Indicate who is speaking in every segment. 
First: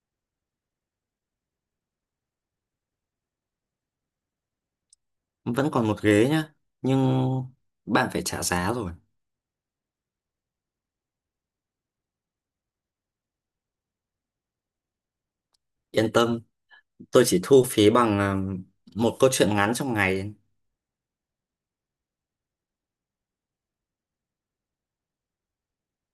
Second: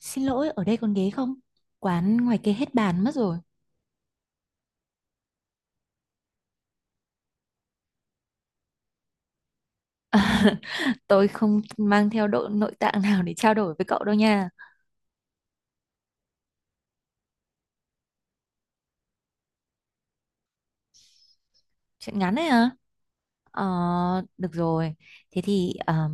Speaker 1: Xin lỗi, ở đây còn ghế không? Quán ngoài kia hết bàn mất rồi.
Speaker 2: Vẫn còn một ghế nhá nhưng bạn phải trả giá rồi.
Speaker 1: Tôi không mang theo độ nội tạng nào để trao đổi với cậu đâu nha.
Speaker 2: Yên tâm, tôi chỉ thu phí bằng một câu chuyện ngắn trong ngày.
Speaker 1: Chuyện ngắn đấy hả? Ờ, Được rồi. Thế thì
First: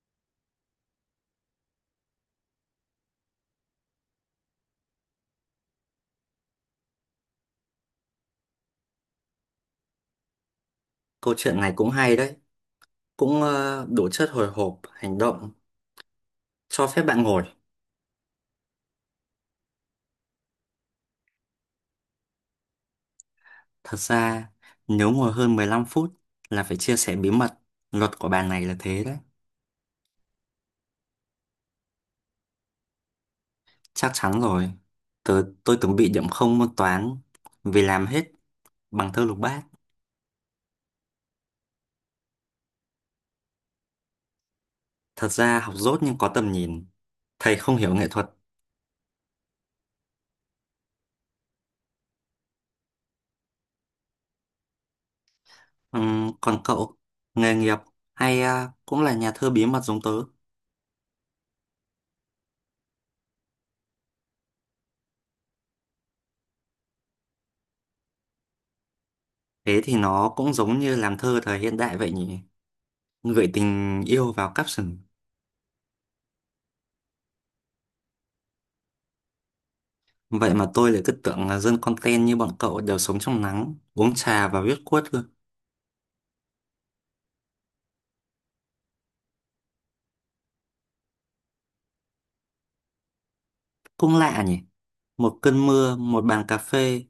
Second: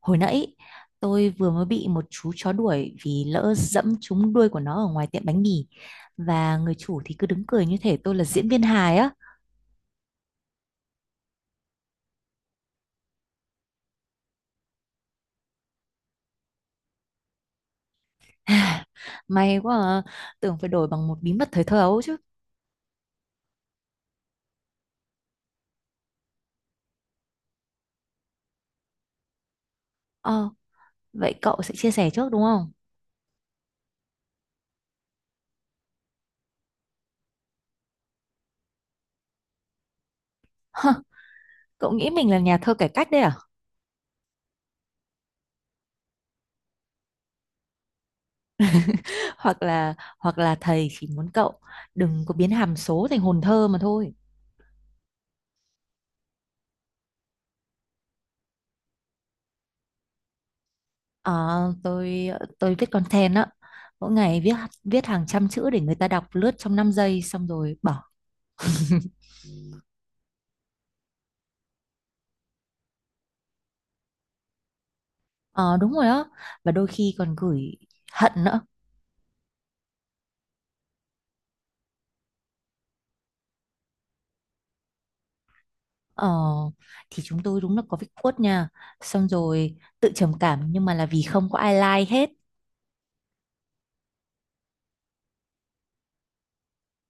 Speaker 1: hồi nãy tôi vừa mới bị một chú chó đuổi vì lỡ dẫm trúng đuôi của nó ở ngoài tiệm bánh mì. Và người chủ thì cứ đứng cười như thể tôi là diễn viên hài á.
Speaker 2: Câu chuyện này cũng hay đấy, cũng đủ chất hồi hộp hành động. Cho phép bạn ngồi.
Speaker 1: May quá à. Tưởng phải đổi bằng một bí mật thời thơ ấu chứ.
Speaker 2: Thật ra nếu ngồi hơn 15 phút là phải chia sẻ bí mật. Luật của bàn này là thế đấy.
Speaker 1: Ờ, Vậy cậu sẽ chia sẻ trước đúng không?
Speaker 2: Chắc chắn rồi, tôi từng bị điểm không môn toán vì làm hết bằng thơ lục bát.
Speaker 1: Cậu nghĩ mình là nhà thơ cải cách đấy à?
Speaker 2: Thật ra học dốt nhưng có tầm nhìn, thầy không hiểu nghệ thuật.
Speaker 1: Hoặc là thầy chỉ muốn cậu đừng có biến hàm số thành hồn thơ mà thôi.
Speaker 2: Ừ, còn cậu, nghề nghiệp hay cũng là nhà thơ bí mật giống tớ.
Speaker 1: à, tôi viết content á, mỗi ngày viết viết hàng trăm chữ để người ta đọc lướt trong 5 giây xong rồi bỏ.
Speaker 2: Thế thì nó cũng giống như làm thơ thời hiện đại vậy nhỉ? Gửi tình yêu vào caption.
Speaker 1: Ờ đúng rồi á, và đôi khi còn gửi hận nữa.
Speaker 2: Vậy mà tôi lại cứ tưởng là dân content như bọn cậu đều sống trong nắng, uống trà và viết quất cơ.
Speaker 1: Ờ, thì chúng tôi đúng là có việc quất nha, xong rồi tự trầm cảm nhưng mà là vì không có ai like hết.
Speaker 2: Cũng lạ nhỉ? Một cơn mưa, một bàn cà phê,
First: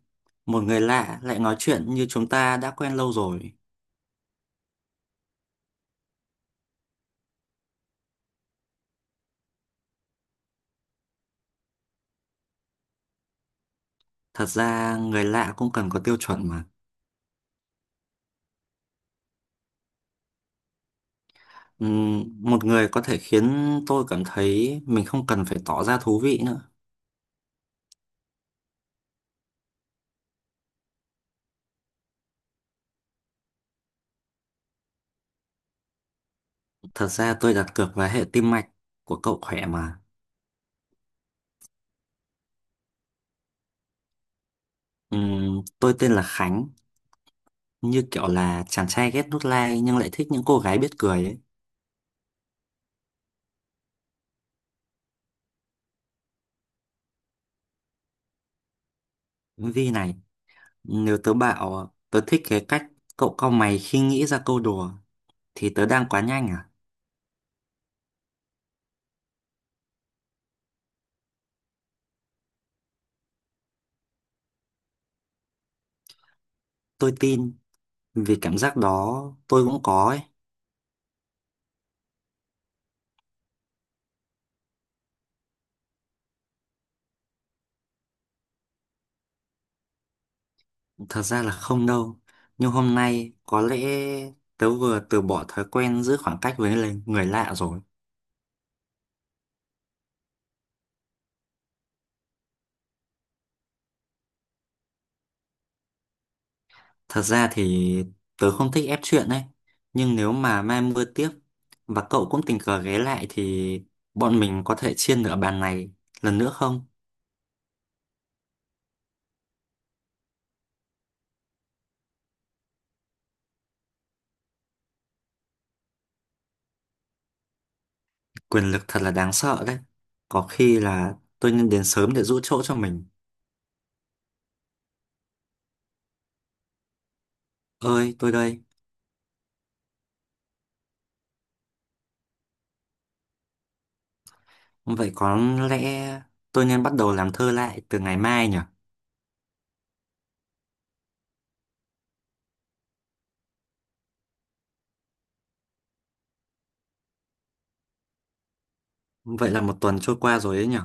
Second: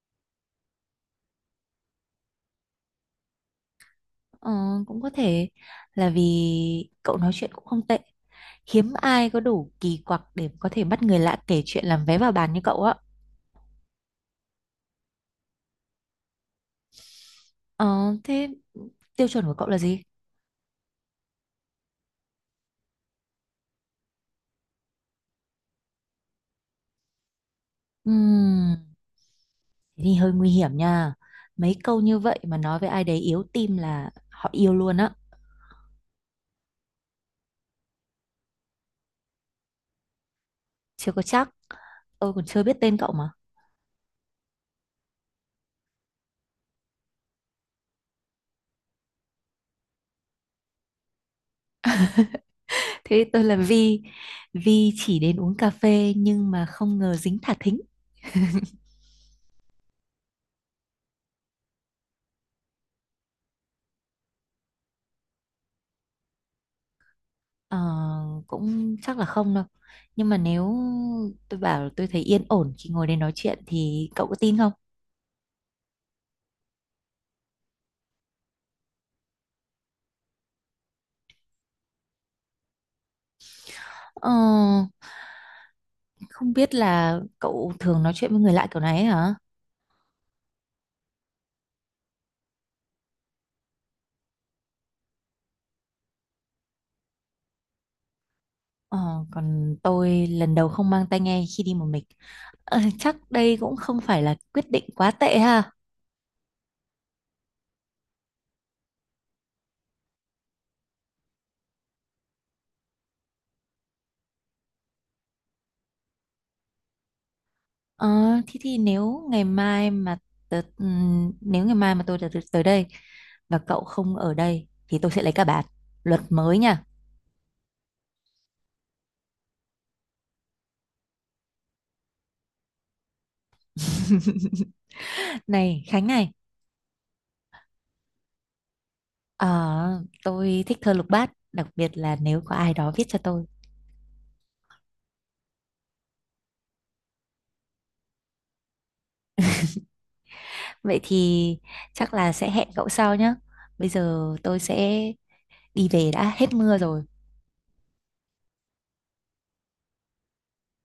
Speaker 2: một người lạ lại nói chuyện như chúng ta đã quen lâu rồi.
Speaker 1: Ờ, cũng có thể là vì cậu nói chuyện cũng không tệ. Hiếm ai có đủ kỳ quặc để có thể bắt người lạ kể chuyện làm vé vào bàn như cậu á.
Speaker 2: Thật ra người lạ cũng cần có tiêu chuẩn mà.
Speaker 1: Ờ, Thế tiêu chuẩn của cậu là gì?
Speaker 2: Ừm, một người có thể khiến tôi cảm thấy mình không cần phải tỏ ra thú vị nữa.
Speaker 1: Ừm, Thế thì hơi nguy hiểm nha, mấy câu như vậy mà nói với ai đấy yếu tim là họ yêu luôn á.
Speaker 2: Thật ra tôi đặt cược vào hệ tim mạch của cậu khỏe mà.
Speaker 1: Chưa có chắc, tôi còn chưa biết tên cậu mà.
Speaker 2: Tôi tên là Khánh, như kiểu là chàng trai ghét nút like nhưng lại thích những cô gái biết cười ấy.
Speaker 1: Thế tôi là Vi. Vi chỉ đến uống cà phê nhưng mà không ngờ dính thả thính.
Speaker 2: Vi này, nếu tớ bảo tớ thích cái cách cậu cau mày khi nghĩ ra câu đùa thì tớ đang quá nhanh à?
Speaker 1: Ờ, Cũng chắc là không đâu, nhưng mà nếu tôi bảo là tôi thấy yên ổn khi ngồi đây nói chuyện thì cậu có tin không?
Speaker 2: Tôi tin, vì cảm giác đó tôi cũng có ấy.
Speaker 1: Ờ. Không biết là cậu thường nói chuyện với người lạ kiểu này ấy hả?
Speaker 2: Thật ra là không đâu. Nhưng hôm nay có lẽ tớ vừa từ bỏ thói quen giữ khoảng cách với lại người lạ rồi.
Speaker 1: Ờ, Còn tôi lần đầu không mang tai nghe khi đi một mình. Chắc đây cũng không phải là quyết định quá tệ ha.
Speaker 2: Thật ra thì tớ không thích ép chuyện ấy. Nhưng nếu mà mai mưa tiếp và cậu cũng tình cờ ghé lại thì bọn mình có thể chia nửa bàn này lần nữa không?
Speaker 1: Ờ, Thế thì nếu ngày mai mà nếu ngày mai mà tôi tới tới đây và cậu không ở đây thì tôi sẽ lấy cả bạn. Luật mới nha.
Speaker 2: Quyền lực thật là đáng sợ đấy. Có khi là tôi nên đến sớm để giữ chỗ cho mình.
Speaker 1: Này Khánh này,
Speaker 2: Ơi, tôi đây.
Speaker 1: ờ, tôi thích thơ lục bát, đặc biệt là nếu có ai đó viết cho tôi.
Speaker 2: Vậy có lẽ tôi nên bắt đầu làm thơ lại từ ngày mai nhỉ?
Speaker 1: Vậy thì chắc là sẽ hẹn cậu sau nhé. Bây giờ tôi sẽ đi về, đã hết mưa rồi.
Speaker 2: Vậy là một tuần trôi qua rồi đấy nhỉ?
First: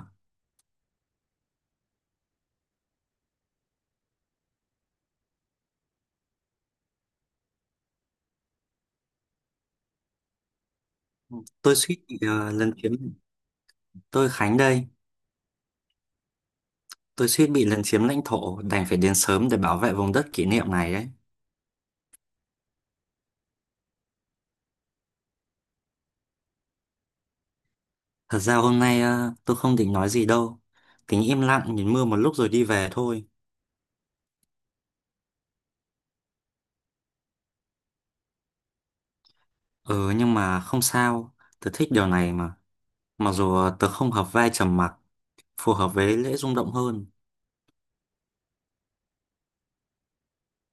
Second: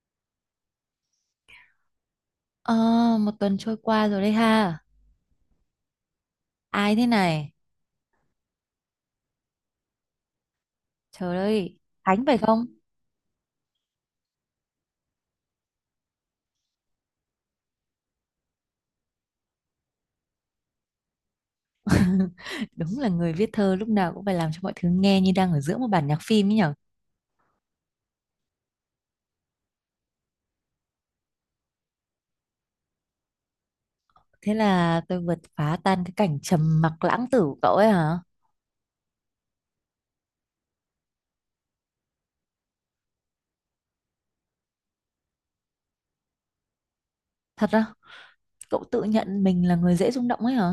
Speaker 1: Ờ, một tuần trôi qua rồi đấy ha. Ai thế này? Trời
Speaker 2: Tôi
Speaker 1: ơi,
Speaker 2: suýt bị
Speaker 1: Khánh phải không?
Speaker 2: Tôi Khánh đây. Tôi suýt bị lấn chiếm lãnh thổ, đành phải đến sớm để bảo vệ vùng đất kỷ niệm này đấy.
Speaker 1: Đúng là người viết thơ lúc nào cũng phải làm cho mọi thứ nghe như đang ở giữa một bản nhạc phim ấy nhở.
Speaker 2: Thật ra hôm nay tôi không định nói gì đâu. Tính im lặng nhìn mưa một lúc rồi đi về thôi.
Speaker 1: Thế là tôi vượt phá tan cái cảnh trầm mặc lãng tử của cậu ấy hả?
Speaker 2: Ừ nhưng mà không sao, tớ thích điều này mà. Mặc dù tớ không hợp vai trầm mặc, phù hợp với lễ rung động hơn.
Speaker 1: Thật á, cậu tự nhận mình là người dễ rung động ấy hả?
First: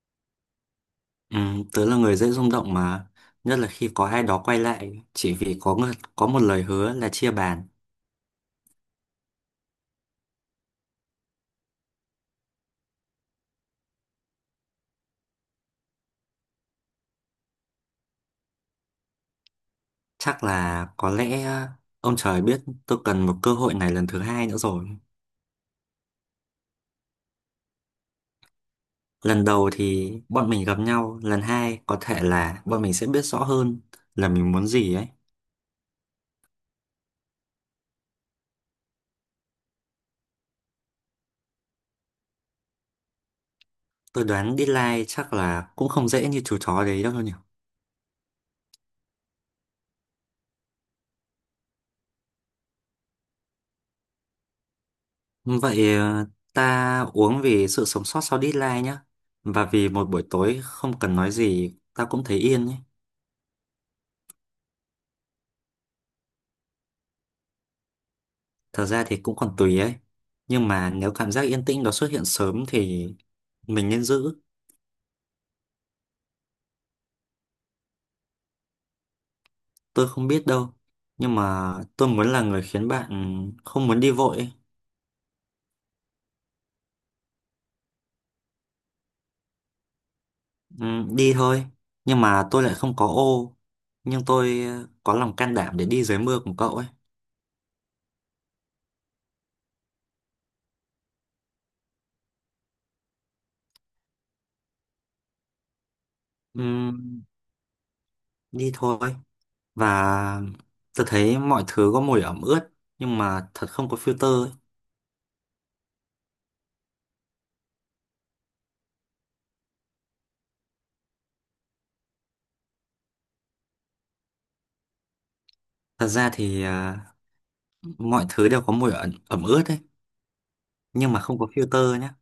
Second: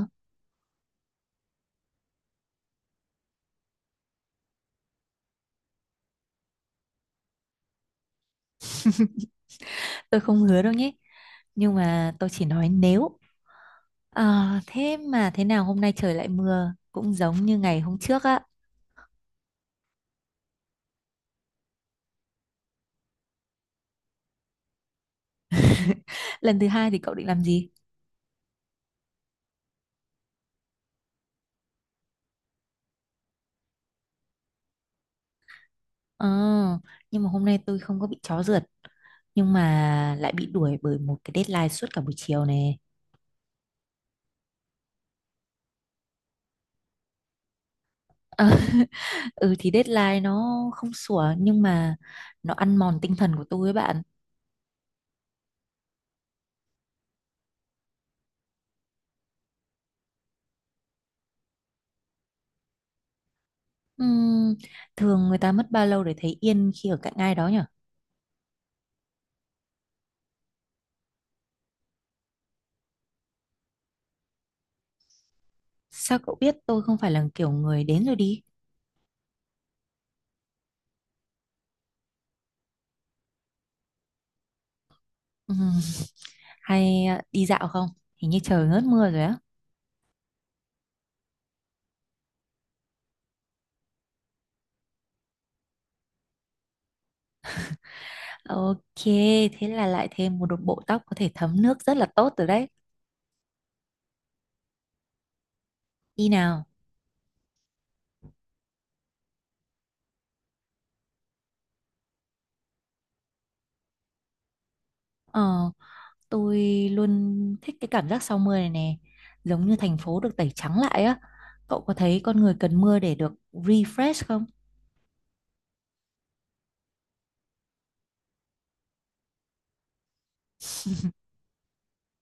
Speaker 2: Ừ, tớ là người dễ rung động mà, nhất là khi có ai đó quay lại chỉ vì có một lời hứa là chia bàn.
Speaker 1: Tôi không hứa đâu nhé. Nhưng mà tôi chỉ nói nếu… Ờ, thế mà thế nào hôm nay trời lại mưa cũng giống như ngày hôm trước á.
Speaker 2: Chắc là có lẽ ông trời biết tôi cần một cơ hội này lần thứ hai nữa rồi.
Speaker 1: Lần thứ hai thì cậu định làm gì?
Speaker 2: Lần đầu thì bọn mình gặp nhau, lần hai có thể là bọn mình sẽ biết rõ hơn là mình muốn gì ấy.
Speaker 1: Ờ, nhưng mà hôm nay tôi không có bị chó rượt, nhưng mà lại bị đuổi bởi một cái deadline suốt cả buổi chiều này.
Speaker 2: Tôi đoán deadline chắc là cũng không dễ như chú chó đấy đâu nhỉ.
Speaker 1: Ờ, ừ thì deadline nó không sủa, nhưng mà nó ăn mòn tinh thần của tôi ấy bạn.
Speaker 2: Vậy ta uống vì sự sống sót sau deadline nhá. Và vì một buổi tối không cần nói gì, ta cũng thấy yên ấy.
Speaker 1: Ừm, thường người ta mất bao lâu để thấy yên khi ở cạnh ai đó nhỉ?
Speaker 2: Thật ra thì cũng còn tùy ấy. Nhưng mà nếu cảm giác yên tĩnh đó xuất hiện sớm thì mình nên giữ.
Speaker 1: Sao cậu biết tôi không phải là kiểu người đến rồi đi?
Speaker 2: Tôi không biết đâu. Nhưng mà tôi muốn là người khiến bạn không muốn đi vội ấy.
Speaker 1: Ừm, hay à, đi dạo không? Hình như trời ngớt mưa rồi á.
Speaker 2: Ừ, đi thôi nhưng mà tôi lại không có ô, nhưng tôi có lòng can đảm để đi dưới mưa cùng cậu ấy.
Speaker 1: Ok, thế là lại thêm một bộ tóc có thể thấm nước rất là tốt rồi đấy. Đi
Speaker 2: Ừ,
Speaker 1: nào.
Speaker 2: đi thôi, và tôi thấy mọi thứ có mùi ẩm ướt nhưng mà thật không có filter ấy.
Speaker 1: Ờ, tôi luôn thích cái cảm giác sau mưa này nè. Giống như thành phố được tẩy trắng lại á. Cậu có thấy con người cần mưa để được refresh không?
Speaker 2: Thật ra thì mọi thứ đều có mùi ẩm ướt ấy nhưng mà không có filter nhá.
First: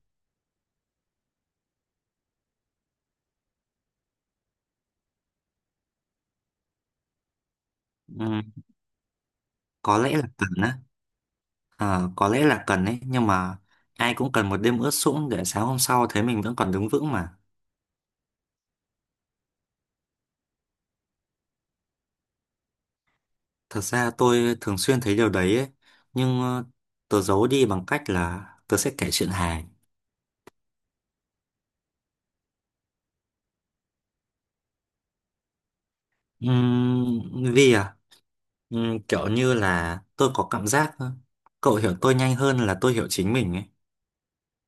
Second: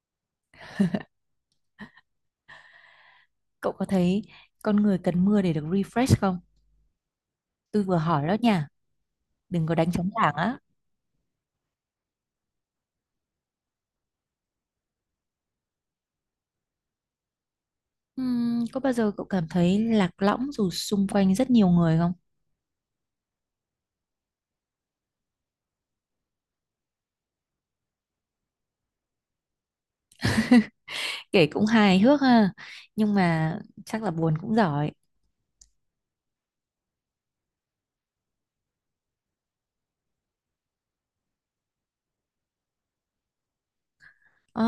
Speaker 1: Cậu có thấy con người cần mưa để được refresh không? Tôi vừa hỏi đó
Speaker 2: Ừ,
Speaker 1: nha. Đừng có đánh
Speaker 2: có
Speaker 1: trống
Speaker 2: lẽ là
Speaker 1: lảng
Speaker 2: cần
Speaker 1: á.
Speaker 2: á. Ờ, có lẽ là cần ấy, nhưng mà ai cũng cần một đêm ướt sũng để sáng hôm sau thấy mình vẫn còn đứng vững mà.
Speaker 1: Có bao giờ cậu cảm thấy lạc lõng dù xung quanh rất nhiều người không?
Speaker 2: Thật ra tôi thường xuyên thấy điều đấy ấy, nhưng tớ giấu đi bằng cách là tớ sẽ kể chuyện hài.
Speaker 1: Kể cũng hài hước ha. Nhưng mà chắc là buồn cũng giỏi.
Speaker 2: Vì kiểu như là tôi có cảm giác cậu hiểu tôi nhanh hơn là tôi hiểu chính mình ấy.
Speaker 1: Ờ,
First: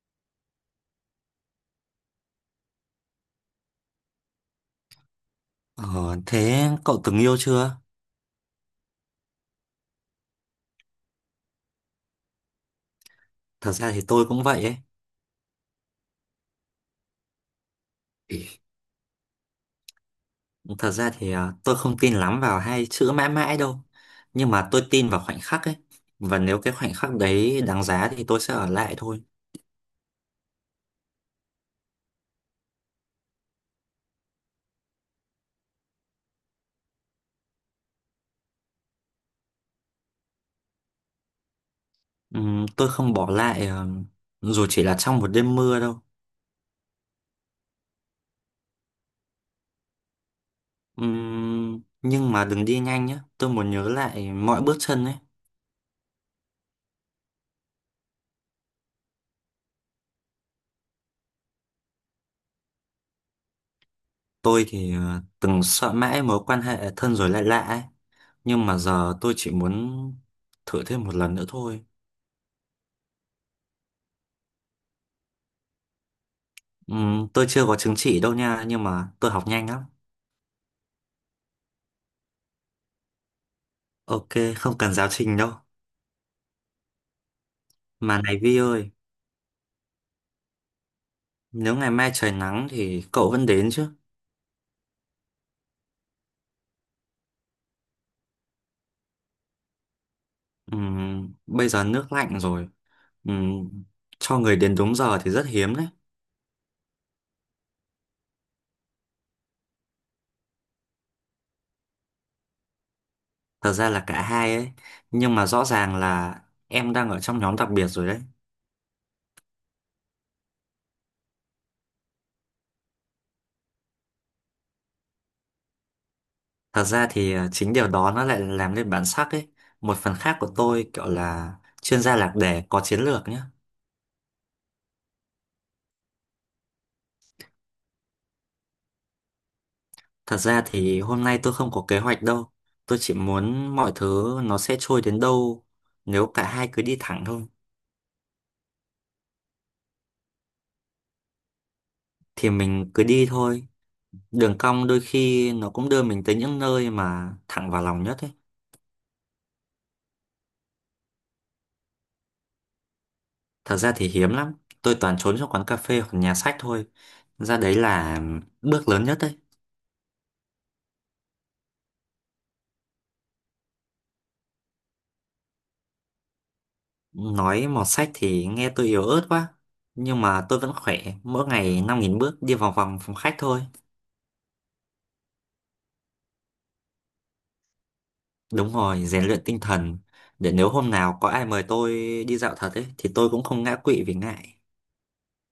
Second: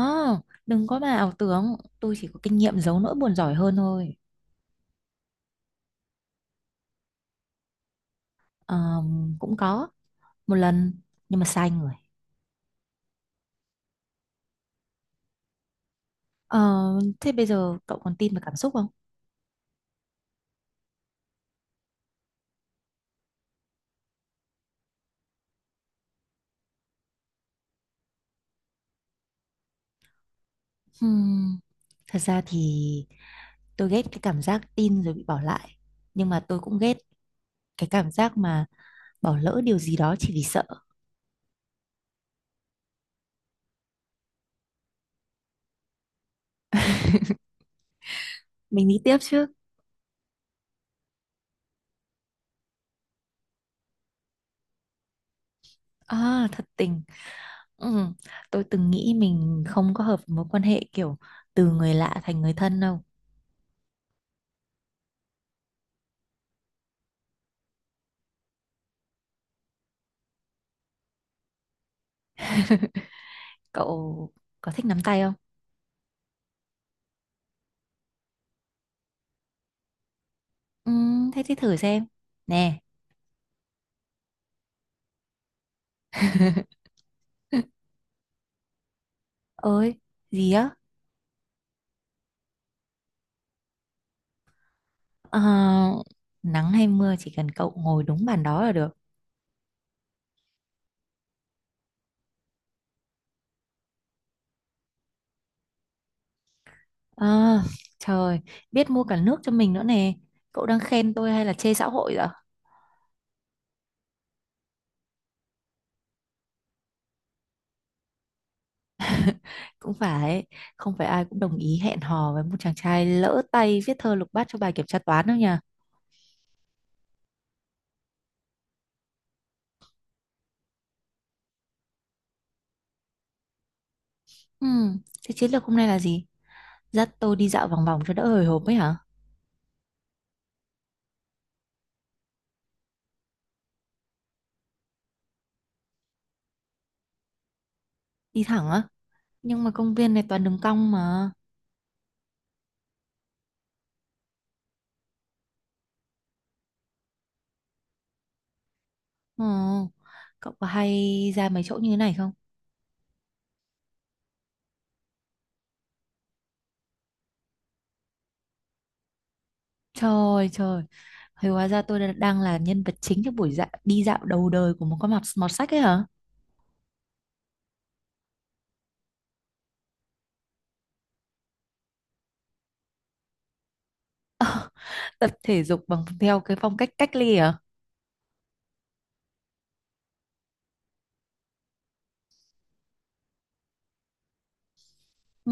Speaker 1: đừng có mà ảo tưởng, tôi chỉ có kinh nghiệm giấu nỗi buồn giỏi hơn thôi.
Speaker 2: Ờ, thế cậu từng yêu chưa?
Speaker 1: Cũng có, một lần, nhưng mà sai người.
Speaker 2: Thật ra thì tôi cũng vậy ấy.
Speaker 1: Ờ, thế bây giờ cậu còn tin vào cảm xúc không?
Speaker 2: Thật ra thì tôi không tin lắm vào hai chữ mãi mãi đâu. Nhưng mà tôi tin vào khoảnh khắc ấy. Và nếu cái khoảnh khắc đấy đáng giá thì tôi sẽ ở lại thôi.
Speaker 1: Hmm, thật ra thì tôi ghét cái cảm giác tin rồi bị bỏ lại. Nhưng mà tôi cũng ghét cái cảm giác mà bỏ lỡ điều gì đó chỉ vì sợ.
Speaker 2: Tôi không bỏ lại dù chỉ là trong một đêm mưa đâu.
Speaker 1: Mình đi tiếp chứ?
Speaker 2: Nhưng mà đừng đi nhanh nhé. Tôi muốn nhớ lại mọi bước chân ấy.
Speaker 1: À, thật tình. Ừ, tôi từng nghĩ mình không có hợp với mối quan hệ kiểu từ người lạ thành người thân đâu.
Speaker 2: Tôi thì từng sợ mãi mối quan hệ thân rồi lại lạ ấy. Nhưng mà giờ tôi chỉ muốn thử thêm một lần nữa thôi.
Speaker 1: Cậu có thích nắm tay không?
Speaker 2: Tôi chưa có chứng chỉ đâu nha, nhưng mà tôi học nhanh lắm.
Speaker 1: Ừ, thế thì thử xem. Nè,
Speaker 2: Ok, không cần giáo trình đâu. Mà này Vi ơi,
Speaker 1: ơi, gì á?
Speaker 2: nếu ngày mai trời nắng thì cậu vẫn đến chứ?
Speaker 1: Ờ, Nắng hay mưa chỉ cần cậu ngồi đúng bàn đó là được.
Speaker 2: Bây giờ nước lạnh rồi. Ừ, cho người đến đúng giờ thì rất hiếm đấy.
Speaker 1: Ờ, Trời, biết mua cả nước cho mình nữa nè. Cậu đang khen tôi hay là chê xã hội vậy?
Speaker 2: Thật ra là cả hai ấy. Nhưng mà rõ ràng là em đang ở trong nhóm đặc biệt rồi đấy.
Speaker 1: Cũng phải, không phải ai cũng đồng ý hẹn hò với một chàng trai lỡ tay viết thơ lục bát cho bài kiểm tra toán đâu nhỉ?
Speaker 2: Thật ra thì chính điều đó nó lại làm nên bản sắc ấy. Một phần khác của tôi kiểu là chuyên gia lạc đề có chiến lược nhé.
Speaker 1: Ừ, thế chiến lược hôm nay là gì? Dắt tôi đi dạo vòng vòng cho đỡ hồi hộp ấy hả?
Speaker 2: Thật ra thì hôm nay tôi không có kế hoạch đâu. Tôi chỉ muốn mọi thứ nó sẽ trôi đến đâu nếu cả hai cứ đi thẳng thôi.
Speaker 1: Đi thẳng á? Nhưng mà công viên này toàn đường cong mà.
Speaker 2: Thì mình cứ đi thôi. Đường cong đôi khi nó cũng đưa mình tới những nơi mà thẳng vào lòng nhất ấy.
Speaker 1: Ờ, Cậu có hay ra mấy chỗ như thế này không?
Speaker 2: Thật ra thì hiếm lắm. Tôi toàn trốn trong quán cà phê hoặc nhà sách thôi. Ra đấy là bước lớn nhất đấy.
Speaker 1: Trời trời, thì hóa ra tôi đang là nhân vật chính trong buổi đi dạo đầu đời của một con mọt sách ấy hả?
Speaker 2: Nói mọt sách thì nghe tôi yếu ớt quá. Nhưng mà tôi vẫn khỏe. Mỗi ngày 5.000 bước đi vòng vòng phòng khách thôi.
Speaker 1: Tập thể dục bằng theo cái phong cách cách ly hả?
Speaker 2: Đúng rồi, rèn luyện tinh thần. Để nếu hôm nào có ai mời tôi đi dạo thật ấy, thì tôi cũng không ngã quỵ vì ngại.
Speaker 1: Ừ,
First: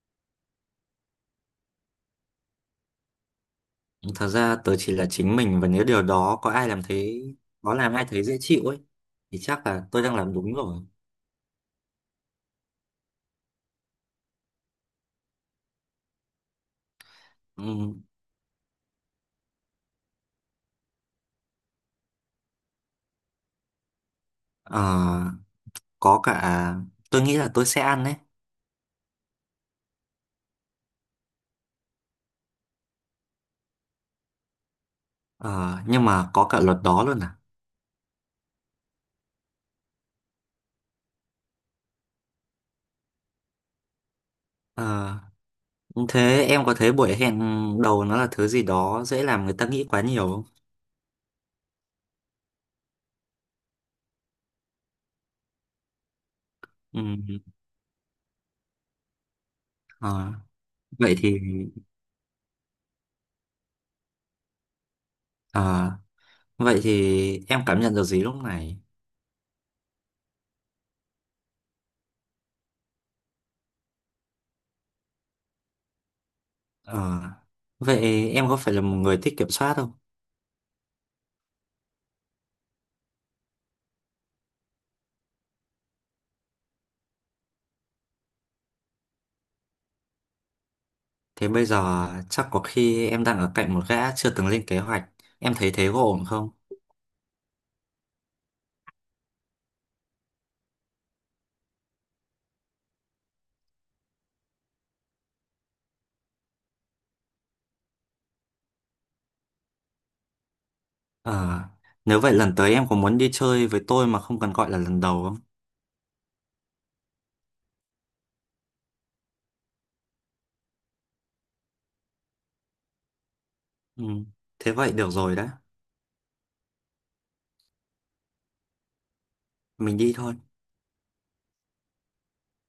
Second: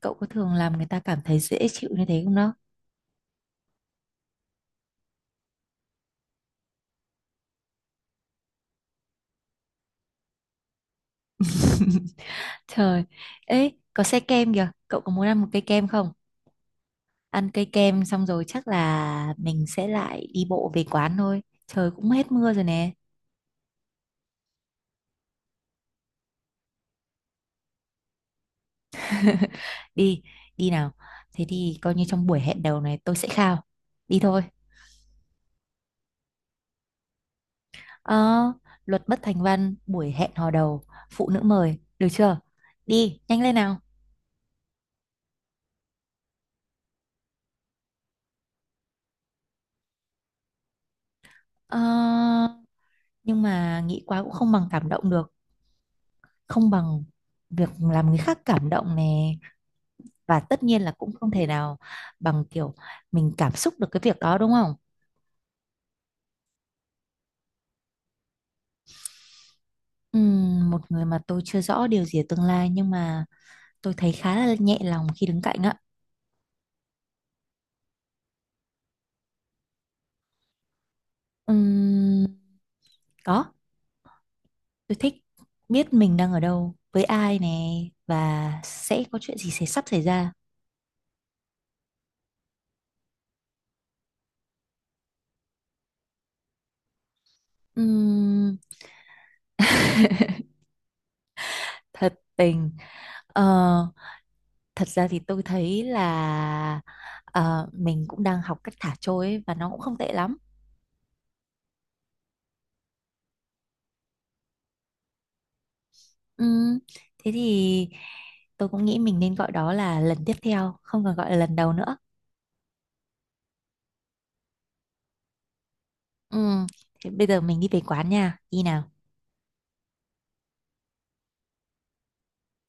Speaker 1: cậu có thường làm người ta cảm thấy dễ chịu như thế không đó?
Speaker 2: Thật ra tớ chỉ là chính mình và nếu điều đó có làm ai thấy dễ chịu ấy, thì chắc là tôi đang làm đúng rồi.
Speaker 1: Trời, ấy có xe kem kìa, cậu có muốn ăn một cây kem không? Ăn cây
Speaker 2: Ừ.
Speaker 1: kem xong rồi chắc là mình sẽ lại đi bộ về quán thôi. Trời cũng hết mưa rồi nè.
Speaker 2: Ờ, có cả tôi nghĩ là tôi sẽ ăn đấy.
Speaker 1: đi Đi nào. Thế thì coi như trong buổi hẹn đầu này tôi sẽ khao. Đi thôi.
Speaker 2: Ờ, nhưng mà có cả luật đó luôn à.
Speaker 1: Ờ, Luật bất thành văn buổi hẹn hò đầu, phụ nữ mời được chưa? Đi nhanh lên nào.
Speaker 2: ờ, Thế em có thấy buổi hẹn đầu nó là thứ gì đó dễ làm người ta nghĩ quá nhiều không?
Speaker 1: Ờ, nhưng mà nghĩ quá cũng không bằng cảm động được, không bằng
Speaker 2: Ừm.
Speaker 1: việc làm người khác cảm động nè,
Speaker 2: ờ,
Speaker 1: và tất nhiên là cũng
Speaker 2: vậy
Speaker 1: không
Speaker 2: thì
Speaker 1: thể nào bằng kiểu mình cảm xúc được cái việc đó đúng không?
Speaker 2: ờ, vậy thì em cảm nhận được gì lúc này?
Speaker 1: Một người mà tôi chưa rõ điều gì ở tương lai, nhưng mà tôi thấy khá là nhẹ lòng khi đứng cạnh ạ.
Speaker 2: ờ, Vậy em có phải là một người thích kiểm soát không?
Speaker 1: Ừm, Có, tôi thích biết mình đang ở đâu, với ai nè, và sẽ có chuyện gì sẽ sắp xảy ra.
Speaker 2: Thế bây giờ chắc có khi em đang ở cạnh một gã chưa từng lên kế hoạch, em thấy thế có ổn không?
Speaker 1: Ừm, thật tình, ờ, thật ra thì tôi thấy là mình cũng đang học cách thả trôi ấy, và nó cũng không tệ lắm.
Speaker 2: ờ, Nếu vậy lần tới em có muốn đi chơi với tôi mà không cần gọi là lần đầu không?
Speaker 1: Ừm, Thế thì tôi cũng nghĩ mình nên gọi đó là lần tiếp theo, không còn gọi là lần đầu nữa.
Speaker 2: Ừ. Thế vậy được rồi đã.
Speaker 1: Ừm, Thế bây giờ mình đi về quán nha, đi nào.
Speaker 2: Mình đi thôi.